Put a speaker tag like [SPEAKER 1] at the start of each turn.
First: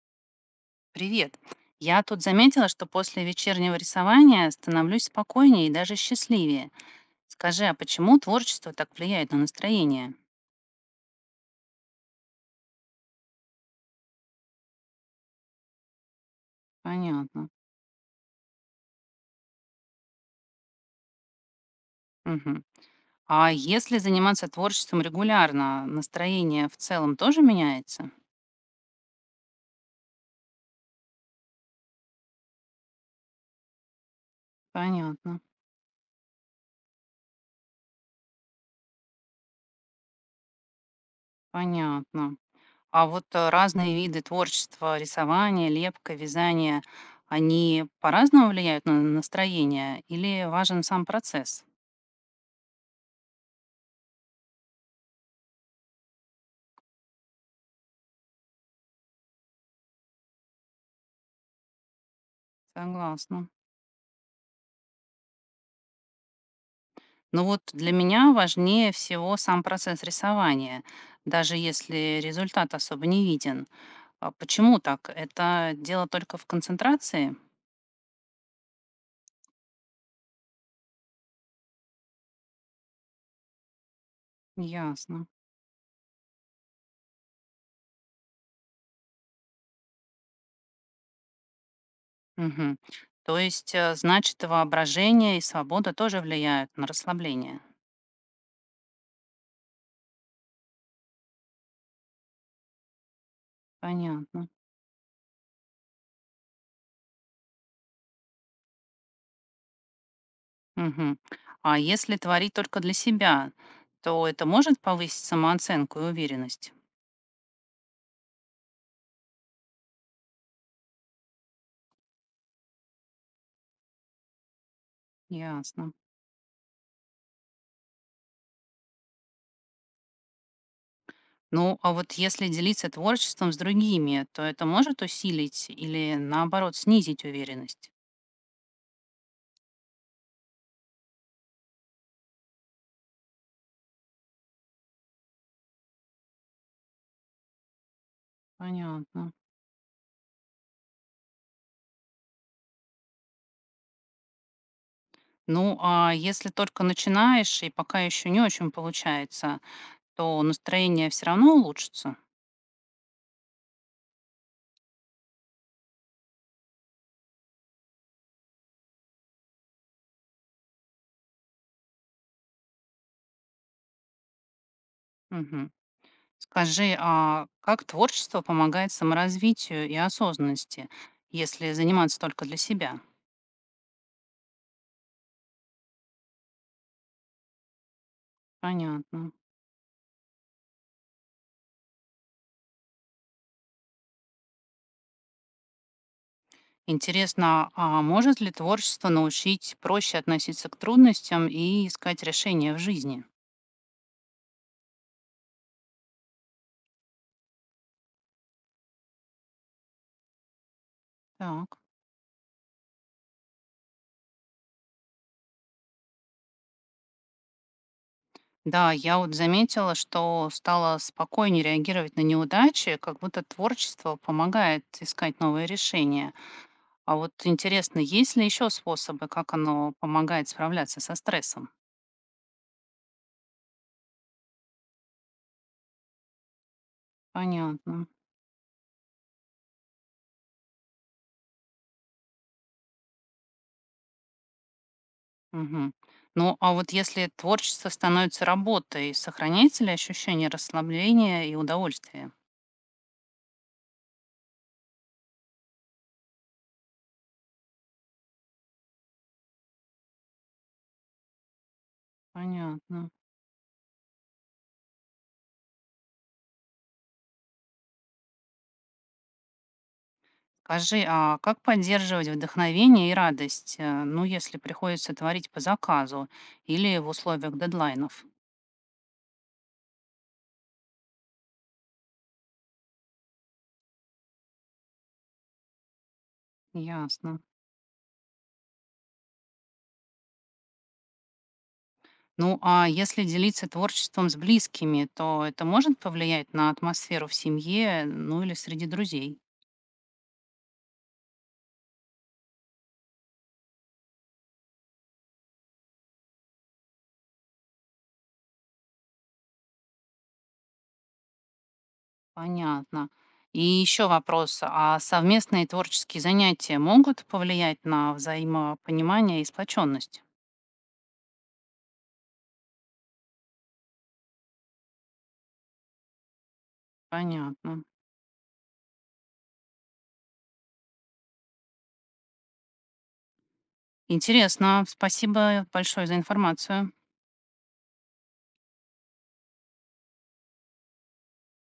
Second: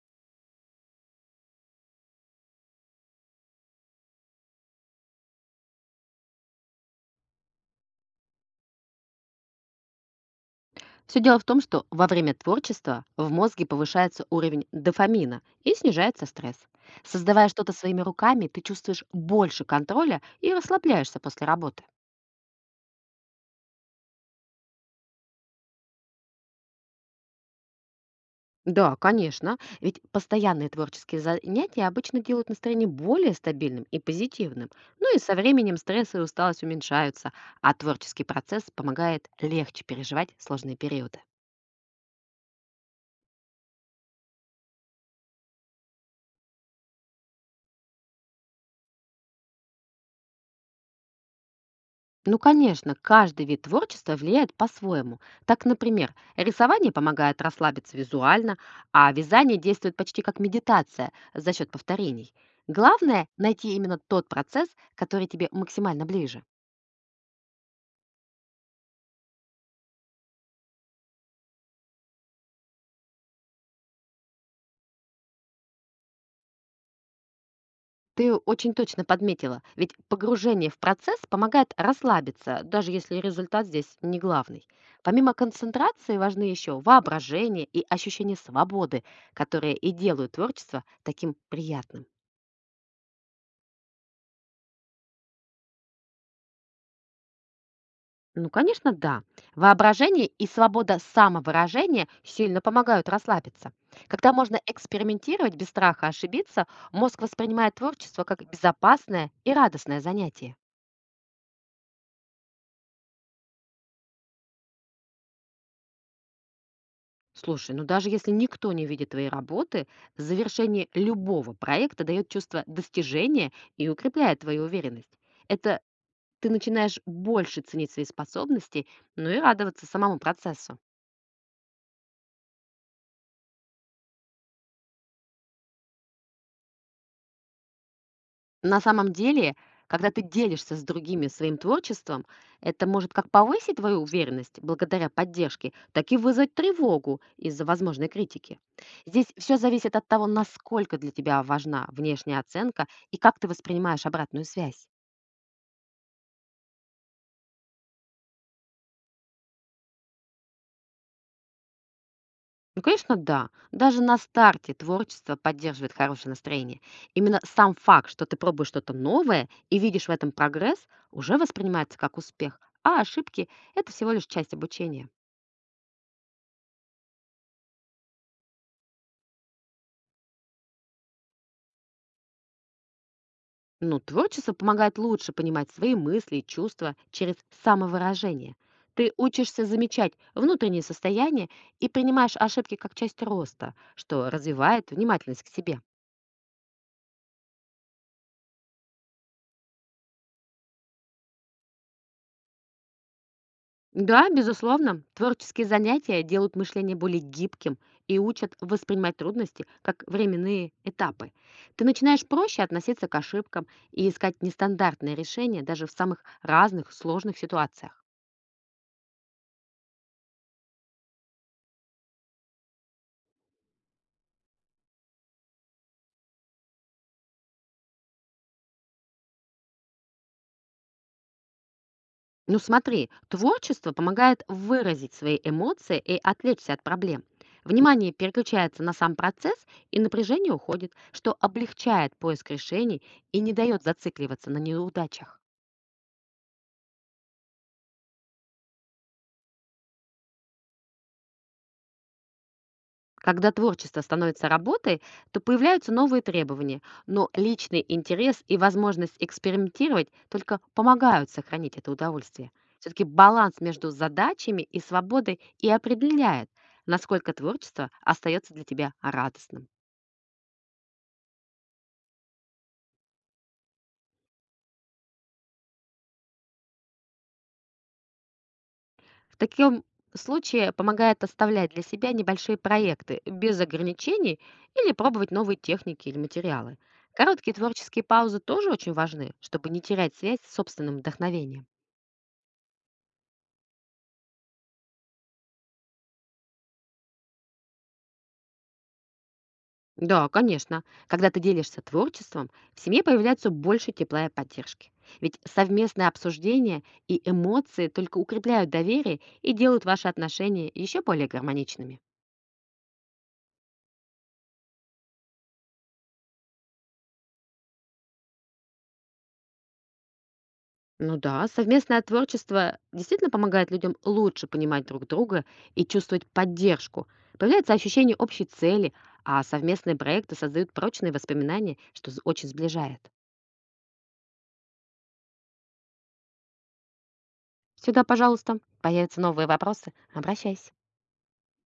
[SPEAKER 1] Привет. Я тут заметила, что после вечернего рисования становлюсь спокойнее и даже счастливее. Скажи, а почему творчество так влияет на настроение?
[SPEAKER 2] Все дело в том, что во время творчества в мозге повышается уровень дофамина и снижается стресс.
[SPEAKER 1] Понятно.
[SPEAKER 2] Создавая что-то своими руками, ты чувствуешь больше контроля и расслабляешься после работы.
[SPEAKER 1] Мгм. А если заниматься творчеством регулярно, настроение в целом тоже меняется?
[SPEAKER 2] Да, конечно, ведь постоянные творческие занятия обычно делают настроение более стабильным и позитивным. Ну и со
[SPEAKER 1] Понятно,
[SPEAKER 2] временем стресс и усталость уменьшаются, а творческий процесс помогает легче переживать сложные периоды.
[SPEAKER 1] понятно. А вот разные виды творчества, рисование, лепка, вязание, они по-разному влияют на настроение или важен сам процесс?
[SPEAKER 2] Ну, конечно, каждый вид творчества влияет по-своему. Так, например, рисование помогает расслабиться визуально, а вязание действует почти как медитация за счет повторений. Главное–
[SPEAKER 1] Согласна.
[SPEAKER 2] найти именно тот процесс, который тебе максимально ближе.
[SPEAKER 1] Но вот для меня важнее всего сам процесс рисования, даже если результат особо не виден. А почему так? Это дело только в концентрации?
[SPEAKER 2] Ты очень точно подметила, ведь погружение в процесс помогает расслабиться, даже если результат здесь не главный.
[SPEAKER 1] Ясно.
[SPEAKER 2] Помимо концентрации важны еще воображение и ощущение свободы, которые и делают творчество таким приятным.
[SPEAKER 1] Мгм. То есть, значит, воображение и свобода тоже влияют на расслабление.
[SPEAKER 2] Ну, конечно, да. Воображение и свобода самовыражения сильно помогают расслабиться. Когда
[SPEAKER 1] Понятно.
[SPEAKER 2] можно экспериментировать без страха ошибиться, мозг воспринимает творчество как безопасное и радостное занятие.
[SPEAKER 1] Мгм. А если творить только для себя, то это может повысить самооценку и уверенность?
[SPEAKER 2] Слушай, ну даже если никто не видит твоей работы, завершение любого проекта дает чувство достижения и укрепляет твою уверенность. Это
[SPEAKER 1] Ясно.
[SPEAKER 2] ты начинаешь больше ценить свои способности, ну и радоваться самому процессу.
[SPEAKER 1] Ну, а вот если делиться творчеством с другими, то это может усилить или, наоборот, снизить уверенность?
[SPEAKER 2] На самом деле, когда ты делишься с другими своим творчеством, это может как повысить твою уверенность благодаря поддержке, так и вызвать тревогу из-за возможной критики. Здесь
[SPEAKER 1] Понятно.
[SPEAKER 2] все зависит от того, насколько для тебя важна внешняя оценка и как ты воспринимаешь обратную связь.
[SPEAKER 1] Ну, а если только начинаешь и пока еще не очень получается, то настроение все равно улучшится?
[SPEAKER 2] Ну, конечно, да. Даже на старте творчество поддерживает хорошее настроение. Именно сам факт, что ты пробуешь что-то новое и видишь в этом прогресс, уже воспринимается как успех, а ошибки– это всего лишь часть обучения.
[SPEAKER 1] Мгм. Скажи, а как творчество помогает саморазвитию и осознанности, если заниматься только для себя?
[SPEAKER 2] Ну, творчество помогает лучше понимать свои мысли и чувства через самовыражение. Ты
[SPEAKER 1] Понятно.
[SPEAKER 2] учишься замечать внутренние состояния и принимаешь ошибки как часть роста, что развивает внимательность к себе.
[SPEAKER 1] Интересно, а может ли творчество научить проще относиться к трудностям и искать решения в жизни?
[SPEAKER 2] Да, безусловно, творческие занятия делают мышление более гибким и учат воспринимать трудности как временные этапы.
[SPEAKER 1] Так.
[SPEAKER 2] Ты начинаешь проще относиться к ошибкам и искать нестандартные решения даже в самых разных сложных ситуациях.
[SPEAKER 1] Да, я вот заметила, что стала спокойнее реагировать на неудачи, как будто творчество помогает искать новые решения. А вот интересно, есть ли еще способы, как оно помогает справляться со стрессом?
[SPEAKER 2] Ну смотри, творчество помогает выразить свои эмоции и отвлечься от проблем.
[SPEAKER 1] Понятно.
[SPEAKER 2] Внимание переключается на сам процесс, и напряжение уходит, что облегчает поиск решений и не дает зацикливаться на неудачах.
[SPEAKER 1] Мгм. Ну, а вот если творчество становится работой, сохраняется ли ощущение расслабления и удовольствия?
[SPEAKER 2] Когда творчество становится работой, то появляются новые требования, но личный интерес и возможность экспериментировать только помогают сохранить это удовольствие. Все-таки
[SPEAKER 1] Понятно.
[SPEAKER 2] баланс между задачами и свободой и определяет, насколько творчество остается для тебя радостным.
[SPEAKER 1] Скажи, а как поддерживать вдохновение и радость, ну, если приходится творить по заказу или в условиях дедлайнов?
[SPEAKER 2] В таком случае помогает оставлять для себя небольшие проекты без ограничений или пробовать новые техники или материалы.
[SPEAKER 1] Ясно.
[SPEAKER 2] Короткие творческие паузы тоже очень важны, чтобы не терять связь с собственным вдохновением.
[SPEAKER 1] Ну, а если делиться творчеством с близкими, то это может повлиять на атмосферу в семье, ну или среди друзей?
[SPEAKER 2] Да, конечно. Когда ты делишься творчеством, в семье появляется больше тепла и поддержки. Ведь совместное обсуждение и эмоции только укрепляют доверие и делают ваши отношения еще более гармоничными.
[SPEAKER 1] Понятно. И еще вопрос, а совместные творческие занятия могут повлиять на взаимопонимание и сплоченность?
[SPEAKER 2] Ну да, совместное творчество действительно помогает людям лучше понимать друг друга и чувствовать поддержку. Появляется
[SPEAKER 1] Понятно.
[SPEAKER 2] ощущение общей цели, а совместные проекты создают прочные воспоминания, что очень сближает.
[SPEAKER 1] Интересно. Спасибо большое за информацию.
[SPEAKER 2] Всегда, пожалуйста, появятся новые вопросы, обращайся.